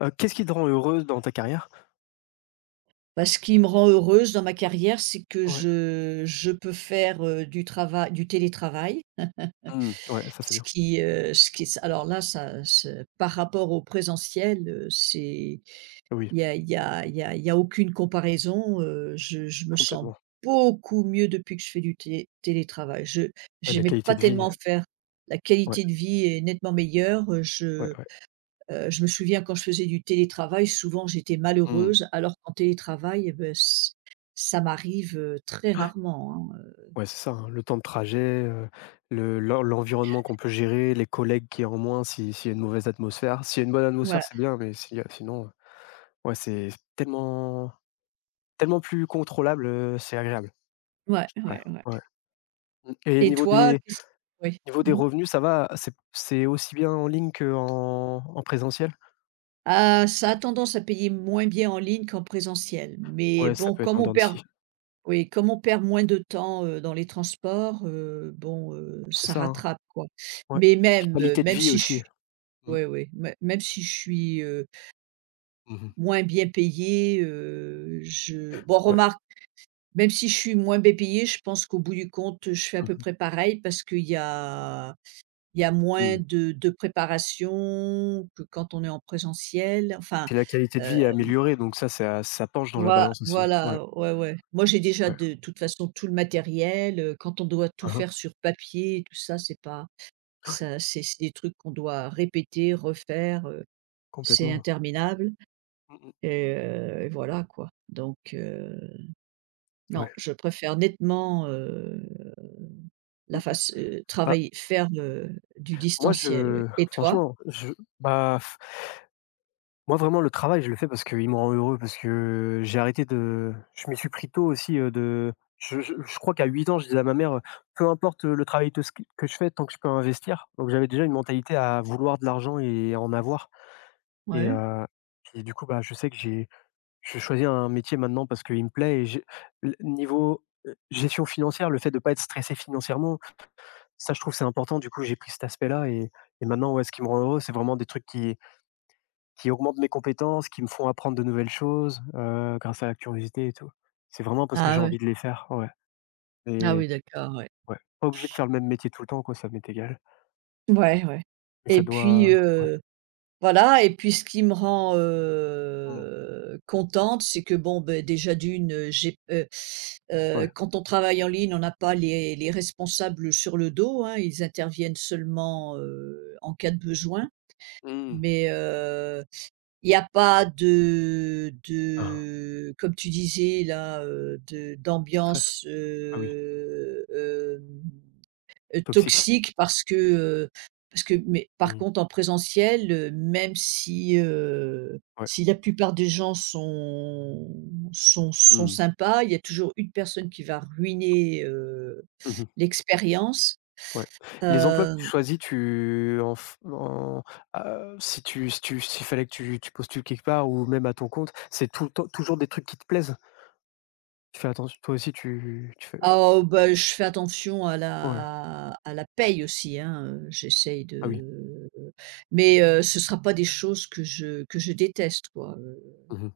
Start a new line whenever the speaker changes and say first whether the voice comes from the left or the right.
left: Qu'est-ce qui te rend heureuse dans ta carrière?
right: Bah, ce qui me rend heureuse dans ma carrière, c'est que
left: Ouais.
right: je peux faire, du télétravail.
left: Mmh. Ouais, ça, c'est
right: Ce
left: bien.
right: qui, heu, ce qui alors là, ça ce par rapport au présentiel, c'est
left: Oui,
right: il y a il y a il y a il y a aucune comparaison. Je me sens
left: complètement.
right: beaucoup mieux depuis que je fais du té télétravail. Je
left: Ouais, la
right: J'aimais
left: qualité
right: pas
left: de vie,
right: tellement faire... La
left: ouais,
right: qualité de vie est nettement meilleure.
left: ouais, ouais.
right: Je me souviens quand je faisais du télétravail, souvent j'étais
left: Mmh.
right: malheureuse, alors qu'en télétravail, eh beh, ç ça m'arrive, très rarement, hein.
left: Ouais, c'est ça, hein, le temps de trajet, heu, le l'en l'environnement qu'on peut gérer, les collègues qui y en moins si s'il y a une mauvaise atmosphère. S'il y a une bonne atmosphère,
right: Voilà.
left: c'est bien, mais s'il y a sinon, ouais, c'est tellement tellement plus contrôlable, c'est agréable.
right: Ouais,
left: Ouais,
right: ouais, ouais.
left: ouais. Mmh. Et
right: Et
left: niveau
right: toi,
left: des
right: qu'est-ce oui.
left: niveau des
right: Mmh.
left: revenus, ça va? C'est aussi bien en ligne qu'en en présentiel?
right: Ah, ça a tendance à payer moins bien en ligne qu'en présentiel, mais
left: Ouais, ça
right: bon,
left: peut être
right: comme
left: en
right: on
left: dents de
right: perd
left: scie.
right: oui, comme on perd moins de temps, dans les transports, bon,
left: C'est
right: ça
left: ça, hein?
right: rattrape, quoi.
left: Ouais.
right: Mais même,
left: Qualité de
right: même
left: vie
right: si je
left: aussi.
right: suis
left: Mmh.
right: Ouais, ouais, mê même si je suis,
left: Mmh.
right: moins bien payée, je bon
left: Ouais.
right: remarque. Même si je suis moins bien payée, je pense qu'au bout du compte, je fais à
left: Mmh
right: peu
left: mh.
right: près pareil parce qu'il y a moins
left: Mmh.
right: de préparation que quand on est en présentiel. Enfin,
left: Puis la qualité de
right: heu,
left: vie est améliorée, donc ça penche dans la balance aussi. Ouais,
right: voilà, ouais, ouais. Moi, j'ai déjà
left: ouais.
right: de toute façon tout le matériel, quand on doit tout
left: Hein hein,
right: faire sur papier tout ça, c'est pas ça c'est des trucs qu'on doit répéter, refaire. C'est
left: complètement.
right: interminable
left: Mmh mh.
right: et voilà quoi. Non,
left: Ouais.
right: je préfère nettement, la
left: Mmh mh.
right: face
left: Bah,
right: travailler faire, du
left: moi
right: distanciel, oui.
left: je
right: Et toi?
left: franchement, je bah, moi vraiment le travail, je le fais parce qu'il me rend heureux, parce que j'ai arrêté de je m'y suis pris tôt aussi, de je crois qu'à 8 ans, je disais à ma mère: «Peu importe, le travail que je fais tant que je peux investir». Donc j'avais déjà une mentalité à vouloir de l'argent et à en avoir et
right: Ouais.
left: heu, puis du coup, bah, je sais que j'ai je choisis un métier maintenant parce qu'il me plaît et j'ai l niveau, gestion financière, le fait de ne pas être stressé financièrement, ça je trouve c'est important. Du coup, j'ai pris cet aspect-là et maintenant, ouais, ce qui me rend heureux, c'est vraiment des trucs qui augmentent mes compétences, qui me font apprendre de nouvelles choses, grâce à la curiosité et tout. C'est vraiment parce que
right: Ah
left: j'ai
right: ouais.
left: envie de les faire, ouais
right: Ah
left: et
right: oui, d'accord, ouais.
left: ouais, pas obligé de faire le même métier tout le temps quoi, ça m'est égal
right: Ouais, ouais.
left: mais ça
right: Et puis,
left: doit ouais.
right: voilà, et puis ce qui me rend,
left: Mmh.
right: contente, c'est que bon, beh, déjà d'une, j'ai
left: Ouais.
right: quand on travaille en ligne, on n'a pas les responsables sur le dos, hein. Ils interviennent seulement, en cas de besoin.
left: Mmh.
right: Mais heu Il n'y a pas de
left: Ah,
right: de comme tu disais là, de
left: stress.
right: d'ambiance,
left: Ah oui, toxique.
right: toxique. Parce que Mais par
left: Mmh.
right: contre en présentiel, même si,
left: Ouais.
right: si la plupart des gens sont sont
left: Mmh.
right: sympas, il y a toujours une personne qui va ruiner,
left: Mmh.
right: l'expérience,
left: Ouais. Les emplois que tu
right: hem.
left: choisis, tu en f en si tu si tu s'il fallait que tu postules quelque part ou même à ton compte, c'est tout le temps toujours des trucs qui te plaisent? Tu fais attention toi aussi tu fais
right: Oh bah, je fais attention à
left: ouais.
right: la paye aussi, hein, j'essaye
left: Ah oui.
right: de... Mais ce ne sera pas des choses que je déteste quoi.
left: Mmh.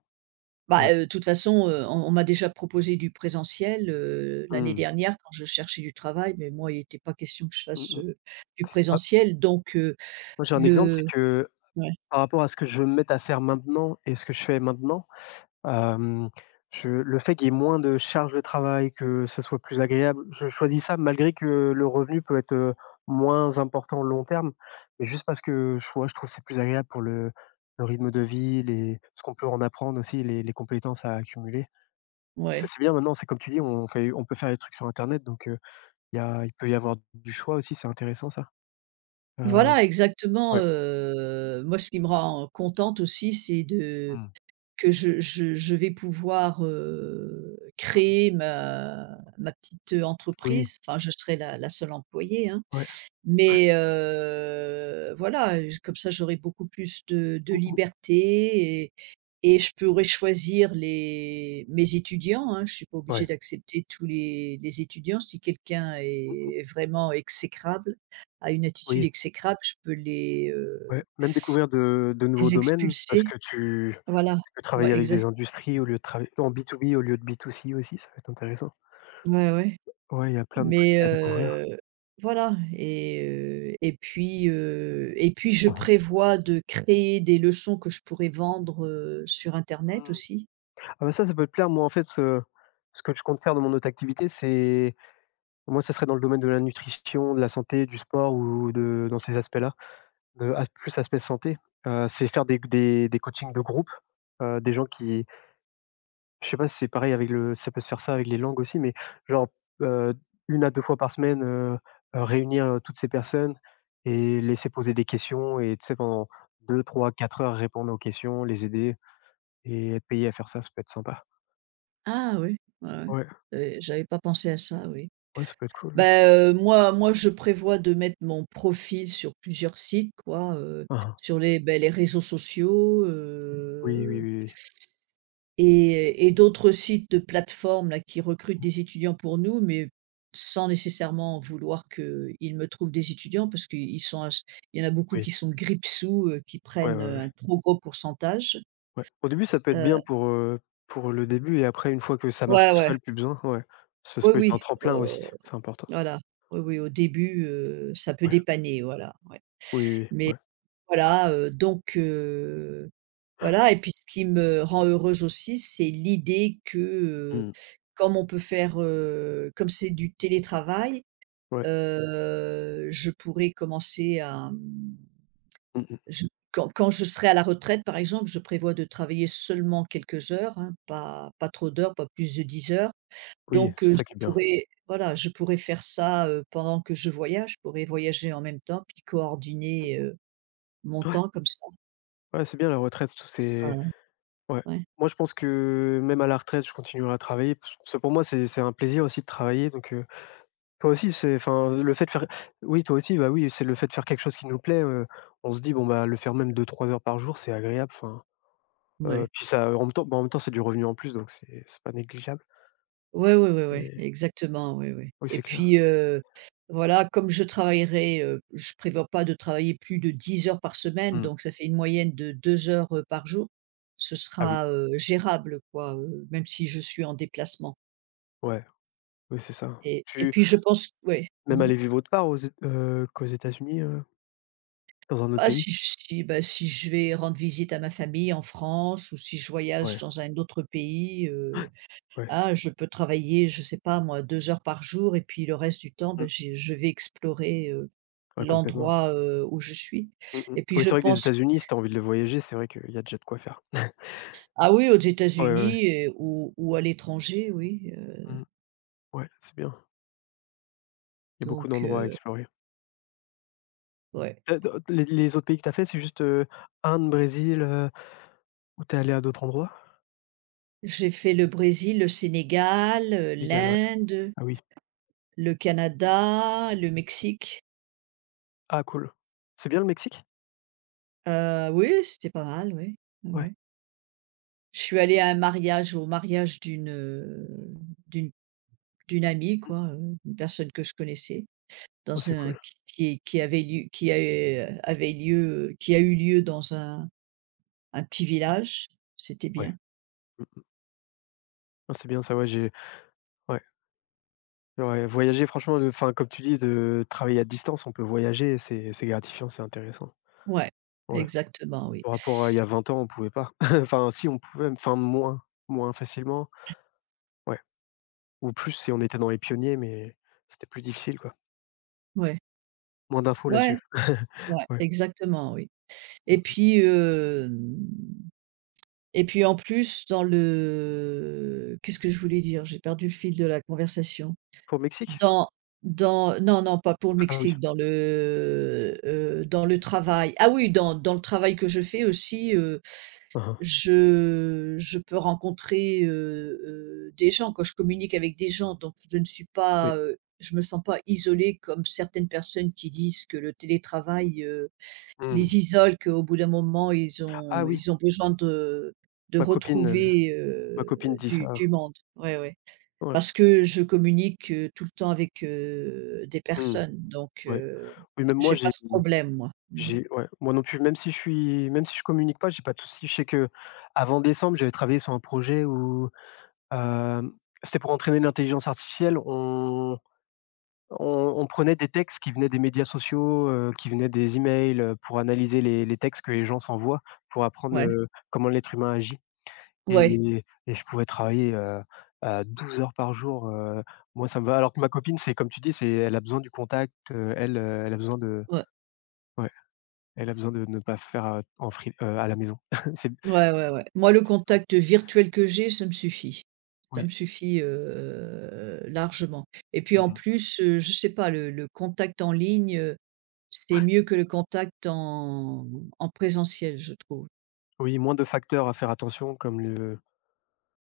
left: Ouais.
right: De toute façon, on m'a déjà proposé du présentiel, l'année
left: Mmh.
right: dernière quand je cherchais du travail, mais moi il n'était pas question que je
left: Mmh
right: fasse,
left: mh.
right: du
left: Ah,
right: présentiel. Donc
left: moi j'ai un exemple, c'est
right: le
left: que
right: Ouais,
left: par rapport à ce que je vais me mettre à faire maintenant et ce que je fais maintenant. Hem, je Le fait qu'il y ait moins de charge de travail, que ce soit plus agréable, je choisis ça malgré que le revenu peut être, moins important long terme, mais juste parce que je vois, je trouve que c'est plus agréable pour le rythme de vie, les ce qu'on peut en apprendre aussi, les compétences à accumuler. Parce que
right: ouais.
left: c'est bien maintenant, c'est comme tu dis, on peut faire des trucs sur internet donc il peut y avoir du choix aussi, c'est intéressant ça. Heu,
right: Voilà exactement,
left: ouais.
right: moi ce qui me rend contente aussi c'est de...
left: Mmh.
right: Que je vais pouvoir,
left: Mmh mh.
right: créer ma petite
left: Oui,
right: entreprise. Enfin, je serai la seule employée, hein,
left: ouais.
right: mais voilà, j comme ça, j'aurai beaucoup plus de
left: Mmh mh.
right: liberté, et je pourrai choisir les mes étudiants, hein. Je ne suis pas obligée
left: Ouais.
right: d'accepter tous les étudiants. Si quelqu'un
left: Mmh mh.
right: est vraiment exécrable, a une attitude
left: Oui.
right: exécrable, je peux
left: Ouais, même découvrir de nouveaux
right: les
left: domaines parce
right: expulser.
left: que tu
right: Voilà.
left: tu peux travailler
right: Ouais,
left: avec des
right: exact.
left: industries au lieu de travailler en B2B au lieu de B2C aussi, ça peut être intéressant.
right: Ouais, ouais.
left: Ouais, il y a plein de trucs
right: Mais
left: à découvrir.
right: et puis je
left: Mmh mh.
right: prévois de créer des leçons que je pourrais vendre, sur internet
left: Mmh.
right: aussi.
left: Ah bah, ça peut te plaire. Moi, en fait, ce que je compte faire dans mon autre activité, c'est moi, ça serait dans le domaine de la nutrition, de la santé, du sport ou de dans ces aspects-là, de as plus aspect santé, c'est faire des coachings de groupe, des gens qui Je sais pas si c'est pareil avec le ça peut se faire ça avec les langues aussi, mais genre, heu, 1 à 2 fois par semaine, réunir, toutes ces personnes et laisser poser des questions et tu sais pendant deux, trois, quatre heures répondre aux questions, les aider et être payé à faire ça, ça peut être sympa.
right: Ah oui, ouais, ouais.
left: Ouais,
right: J'avais pas pensé à ça, oui.
left: ouais, ça peut être cool.
right: Moi je prévois de mettre mon profil sur plusieurs sites quoi,
left: Ah,
right: sur les, beh, les réseaux sociaux.
left: oui, oui, oui, oui.
right: Et d'autres sites de plateformes là qui recrutent
left: Mmh.
right: des étudiants pour nous, mais sans nécessairement vouloir qu'ils me trouvent des étudiants parce qu'ils sont ach il y en a beaucoup
left: Oui.
right: qui sont grippe-sous, qui
left: Ouais,
right: prennent,
left: ouais, ouais.
right: un trop gros pourcentage.
left: Ouais. Au début, ça peut être bien
right: Heu,
left: pour le début et après une fois que ça marche
right: ouais,
left: tout
right: ouais,
left: seul, plus besoin, ouais. Ça
right: oui,
left: peut être un
right: oui,
left: tremplin aussi, c'est important.
right: voilà, oui, oui, au début, ça peut
left: Ouais.
right: dépanner, voilà, ouais.
left: Oui, oui,
right: Mais
left: ouais.
right: voilà. Voilà, et puis ce qui me rend heureuse aussi, c'est l'idée que,
left: Mmh.
right: comme on peut faire, comme c'est du télétravail,
left: Ouais.
right: je pourrais commencer à, mmh,
left: Mmh mh.
right: je quand je serai à la retraite, par exemple, je prévois de travailler seulement quelques heures, hein, pas trop d'heures, pas plus de 10 heures.
left: Oui, c'est ça qui
right: Je
left: est bien.
right: pourrais voilà, je pourrais faire ça, pendant que je voyage, je pourrais voyager en même temps puis coordonner, mon
left: Ouais,
right: temps comme ça.
left: ouais, c'est bien la retraite, tout
right: Ce sera...
left: c'est ouais.
right: Ouais,
left: Moi, je pense que même à la retraite, je continuerai à travailler. Parce que pour moi, c'est un plaisir aussi de travailler. Donc, toi aussi, c'est enfin, le fait de faire oui, toi aussi, bah, oui, c'est le fait de faire quelque chose qui nous plaît, on se dit: «Bon, bah, le faire même deux trois heures par jour, c'est agréable», enfin,
right: ouais.
left: puis ça en même temps bah, en même temps, c'est du revenu en plus, donc c'est pas négligeable
right: Ouais, ouais, ouais, ouais,
left: et
right: exactement, ouais, ouais.
left: oui,
right: Et
left: c'est clair.
right: puis, voilà, comme je travaillerai, je prévois pas de travailler plus de 10 heures par semaine,
left: Mmh.
right: donc ça fait une moyenne de 2 heures, par jour. Ce
left: Ah oui,
right: sera, gérable quoi, même si je suis en déplacement.
left: ouais, oui, c'est ça.
right: Et
left: Tu
right: puis je pense ouais.
left: même
right: Mmh.
left: aller vivre autre part aux Ét qu'aux États-Unis, dans un autre
right: Bah,
left: pays?
right: si si je vais rendre visite à ma famille en France, ou si je voyage
left: Ouais,
right: dans un autre pays,
left: ouais.
right: ah, je peux travailler, je sais pas moi, 2 heures par jour et puis le reste du temps, ben
left: Mmh.
right: j'ai je vais explorer,
left: Ouais, complètement.
right: l'endroit, où je suis,
left: Mmh mh.
right: et puis
left: Oui,
right: je
left: c'est vrai que les
right: pense
left: États-Unis, si tu as envie de le voyager, c'est vrai qu'il y a déjà de quoi faire.
right: ah oui, aux
left: Ouais, ouais, ouais.
right: États-Unis et ou à l'étranger, oui.
left: Mmh. Ouais, c'est bien. Il y a beaucoup
right: Donc
left: d'endroits à
right: heu,
left: explorer.
right: ouais.
left: Tu as d les autres pays que tu as fait, c'est juste, Inde, Brésil, ou tu es allé à d'autres endroits?
right: J'ai fait le Brésil, le Sénégal,
left: Sénégal, ouais.
right: l'Inde,
left: Ah oui.
right: le Canada, le Mexique.
left: Ah cool. C'est bien le Mexique?
right: Oui, c'était pas mal, oui. Ouais,
left: Ouais.
right: ouais. Je suis allée à un mariage, au mariage d'une, d'une d'une amie
left: Mmh.
right: quoi, une personne que je connaissais.
left: Oh,
right: Dans
left: c'est
right: un
left: cool.
right: qui a eu lieu dans un petit village, c'était
left: Ouais.
right: bien.
left: Mmh. Ah, c'est bien ça, ouais, j'ai ouais, ouais, voyager franchement, de enfin, comme tu dis, de travailler à distance, on peut voyager et c'est gratifiant, c'est intéressant.
right: Ouais,
left: Ouais.
right: exactement, oui.
left: Par rapport à il y a 20 ans, on pouvait pas. Enfin si, on pouvait, enfin moins, moins facilement. Ouais. Ou plus si on était dans les pionniers, mais c'était plus difficile, quoi.
right: Ouais,
left: Moins d'infos
right: ouais,
left: là-dessus.
right: ouais,
left: Ouais.
right: exactement, oui. Et puis, hem et puis, en plus, dans le, qu'est-ce que je voulais dire? J'ai perdu le fil de la conversation.
left: Pour Mexique?
right: Dans dans Non, non, pas pour le
left: Ah oui.
right: Mexique, dans le travail. Ah oui, dans le travail que je fais aussi. heu
left: Mmh.
right: je je peux rencontrer, des gens, quand je communique avec des gens, donc je ne suis
left: Oui.
right: pas, je me sens pas isolée comme certaines personnes qui disent que le télétravail,
left: Mmh.
right: les isole, qu'au bout d'un moment
left: Ah oui,
right: ils ont besoin de
left: ma copine, heu,
right: retrouver,
left: ma copine dit
right: du
left: ça.
right: du monde. Ouais, ouais.
left: Ouais.
right: Parce que je communique, tout le temps avec, des
left: Mmh.
right: personnes, donc
left: Ouais. Oui, même moi,
right: j'ai pas ce problème moi. Mmh mh.
left: j'ai ouais, moi non plus, même si je communique pas, j'ai pas de souci. Je sais que avant décembre, j'avais travaillé sur un projet où, hem, c'était pour entraîner l'intelligence artificielle. On on prenait des textes qui venaient des médias sociaux, qui venaient des emails, pour analyser les textes que les gens s'envoient, pour apprendre,
right: Ouais.
left: comment l'être humain agit
right: Ouais,
left: et je pouvais travailler, à 12 heures par jour, moi ça me va. Alors que ma copine, c'est comme tu dis, c'est elle a besoin du contact, elle a besoin de
right: ouais.
left: ouais, elle a besoin de ne pas faire, en free à la maison. C'est
right: Ouais, ouais, ouais. Moi, le
left: Ça dépend.
right: contact virtuel que j'ai, ça me suffit. Ça me
left: Oui.
right: suffit, largement, et puis
left: Mmh
right: en
left: mh.
right: plus, je sais pas, le contact en ligne, c'est mieux que le contact en en présentiel, je trouve.
left: Oui, moins de facteurs à faire attention comme le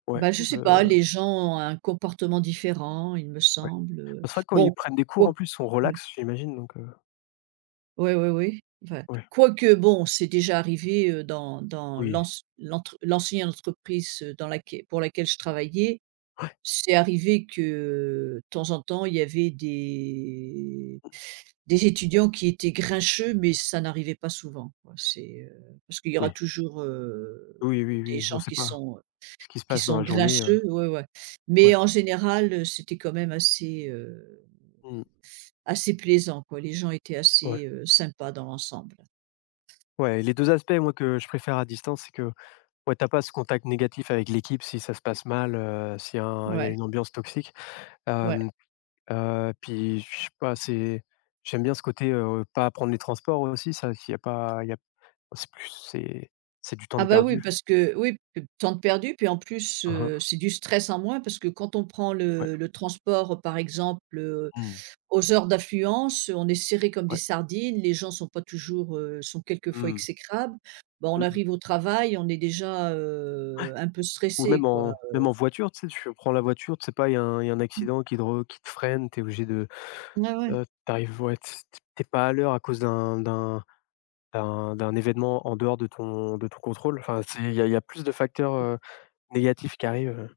left: ouais,
right: Bah, je sais
left: heu,
right: pas, les gens ont un comportement différent, il me
left: ouais.
right: semble,
left: Bah, c'est vrai que quand ils
right: bon,
left: prennent des cours
right: quoi.
left: en plus, on relaxe, j'imagine donc
right: Ouais, ouais, ouais, ouais, enfin,
left: ouais.
right: quoique bon, c'est déjà arrivé, dans
left: Oui.
right: l'ancienne entreprise, dans laquelle pour laquelle je travaillais.
left: Ouais,
right: C'est arrivé que, de temps en temps, il y avait des étudiants qui étaient grincheux, mais ça n'arrivait pas souvent, quoi. C'est, parce qu'il y aura
left: oui.
right: toujours,
left: Oui, oui,
right: des
left: oui, on
right: gens
left: sait
right: qui
left: pas
right: sont
left: ce qui se passe dans la journée,
right: grincheux, ouais, ouais.
left: ouais.
right: Mais en général, c'était quand même assez,
left: Mmh,
right: assez plaisant, quoi. Les gens étaient
left: ouais.
right: assez, sympas dans l'ensemble.
left: Ouais, les 2 aspects, moi, que je préfère à distance, c'est que, ouais, t'as pas ce contact négatif avec l'équipe si ça se passe mal, s'il y a un il y a
right: Ouais,
left: une ambiance toxique.
right: ouais.
left: Hem, puis je sais pas, c'est j'aime bien ce côté, pas prendre les transports aussi, ça, s'il y a pas il y a c'est plus c'est du temps
right: Ah
left: de
right: bah, oui,
left: perdu.
right: parce que oui, p temps de perdu, puis en plus,
left: Hein, hein,
right: c'est du stress en moins parce que quand on prend
left: ouais.
right: le transport, par exemple,
left: Mmh,
right: aux heures d'affluence, on est serré comme des
left: ouais.
right: sardines, les gens sont pas toujours, sont quelquefois
left: Mmh,
right: exécrables. Bah, on
left: mmh
right: arrive
left: mh.
right: au travail, on est déjà, un peu
left: Ou même
right: stressé quoi.
left: en voiture, tu sais, tu prends la voiture, tu sais pas, il y a un
right: Mmh.
left: accident qui te freine, t'es obligé de
right: Ouais, ouais.
left: Tu ouais, t t tu pas à l'heure à cause d'un événement en dehors de ton contrôle. Enfin, c'est il y a plus de facteurs, négatifs qui arrivent,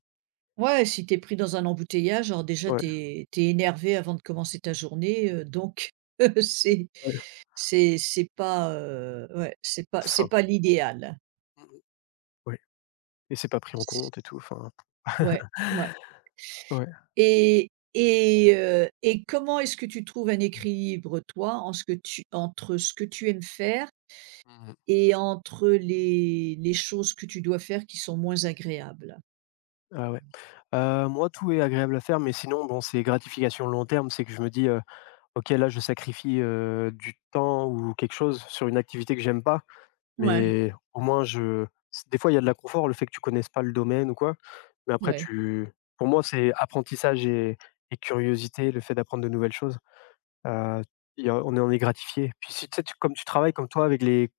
right: Ouais, si t'es pris dans un embouteillage, alors déjà
left: ouais,
right: t'es énervé avant de commencer ta journée, donc c'est
left: ouais,
right: c'est pas, ouais, c'est
left: ça.
right: pas l'idéal.
left: Mmh. Ouais et c'est pas pris en
right: C
left: compte et tout, enfin,
right: Ouais, ouais.
left: ouais.
right: Et et comment est-ce que tu trouves un
left: Mmh.
right: équilibre toi, en ce que tu entre ce que tu aimes faire
left: Mmh.
right: et entre les choses que tu dois faire qui sont moins agréables?
left: Ah ouais. Moi, tout est agréable à faire, mais sinon, bon, c'est gratification long terme. C'est que je me dis: «OK, là, je sacrifie, du temps ou quelque chose sur une activité que j'aime pas».
right: Ouais,
left: Mais au moins je c des fois, il y a de l'inconfort, le fait que tu connaisses pas le domaine ou quoi, mais après
right: ouais.
left: tu pour moi, c'est apprentissage et curiosité, le fait d'apprendre de nouvelles choses. Heu, il y a on est gratifié. Puis si tu sais, tu comme tu travailles comme toi avec les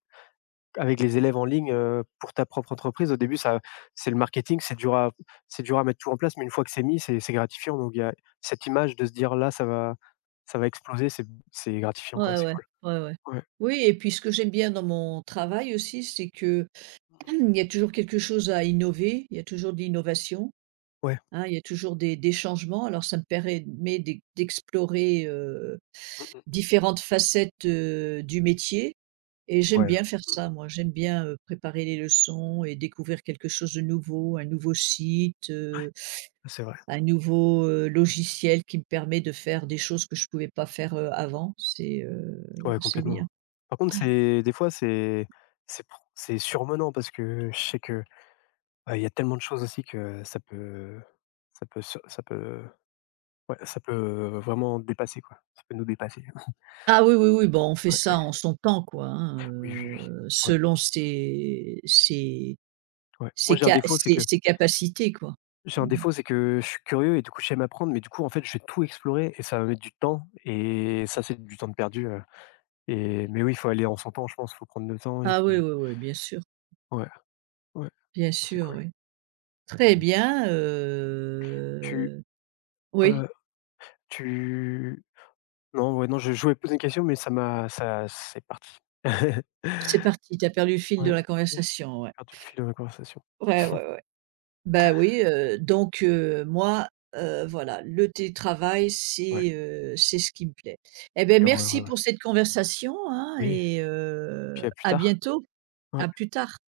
left: avec les élèves en ligne, pour ta propre entreprise, au début, ça c'est le marketing, c'est dur à mettre tout en place, mais une fois que c'est mis, c'est gratifiant, donc il y a cette image de se dire: «Là, ça va exploser», c'est gratifiant, quoi, ouais,
right: Ouais,
left: c'est
right: ouais,
left: cool.
right: ouais, ouais.
left: Ouais.
right: Oui, et puis ce que j'aime bien dans mon travail aussi, c'est que
left: Mmh.
right: il y a toujours quelque chose à innover, il y a toujours de l'innovation,
left: Ouais.
right: hein, il y a toujours des changements. Alors ça me permet d'explorer,
left: Mmh mh.
right: différentes facettes, du métier. Et j'aime
left: Ouais.
right: bien faire
left: Mmh
right: ça
left: mh.
right: moi, j'aime bien, préparer les leçons et découvrir quelque chose de nouveau, un nouveau site,
left: Ouais, c'est vrai.
right: un nouveau, logiciel qui me permet de faire des choses que je ne pouvais pas faire, avant.
left: Ouais,
right: C'est bien.
left: complètement. Par contre, c'est des fois, c'est surmenant parce que je sais que, il y a tellement de choses aussi que ça peut se ça peut ouais, ça peut vraiment dépasser, quoi. Ça peut nous dépasser.
right: Ah oui, oui, oui, bon, on fait
left: Ouais,
right: ça
left: ouais.
right: en son temps quoi, hein,
left: Oui, oui, oui. Ouais,
right: selon ses ses
left: ouais. Moi,
right: ses ca ses ses capacités quoi.
left: j'ai un
right: Mmh.
left: défaut, c'est que je suis curieux et du coup, j'aime apprendre, mais du coup, en fait, je vais tout explorer et ça va mettre du temps et ça, c'est du temps de perdu, mais oui, il faut aller en son temps, je pense. Il faut prendre le temps et
right: Ah oui,
left: puis
right: oui, oui,
left: ouais, ouais,
right: bien
left: c'est
right: sûr,
left: cool.
right: oui. Très
left: Mmh.
right: bien,
left: Tu,
right: oui.
left: heu, tu Non, ouais, non, je voulais te poser une question, mais ça c'est parti.
right: C'est parti, tu as perdu le fil de
left: Ouais,
right: la
left: j'ai
right: conversation, ouais.
left: perdu le fil de la conversation.
right: Ouais, ouais, ouais. Bah, oui, moi, voilà, le télétravail,
left: Ouais,
right: c'est ce qui me plaît. Eh beh,
left: ouais,
right: merci
left: ouais, ouais.
right: pour cette conversation, hein,
left: Oui,
right: et
left: puis à plus
right: à
left: tard.
right: bientôt,
left: Ouais.
right: à plus tard.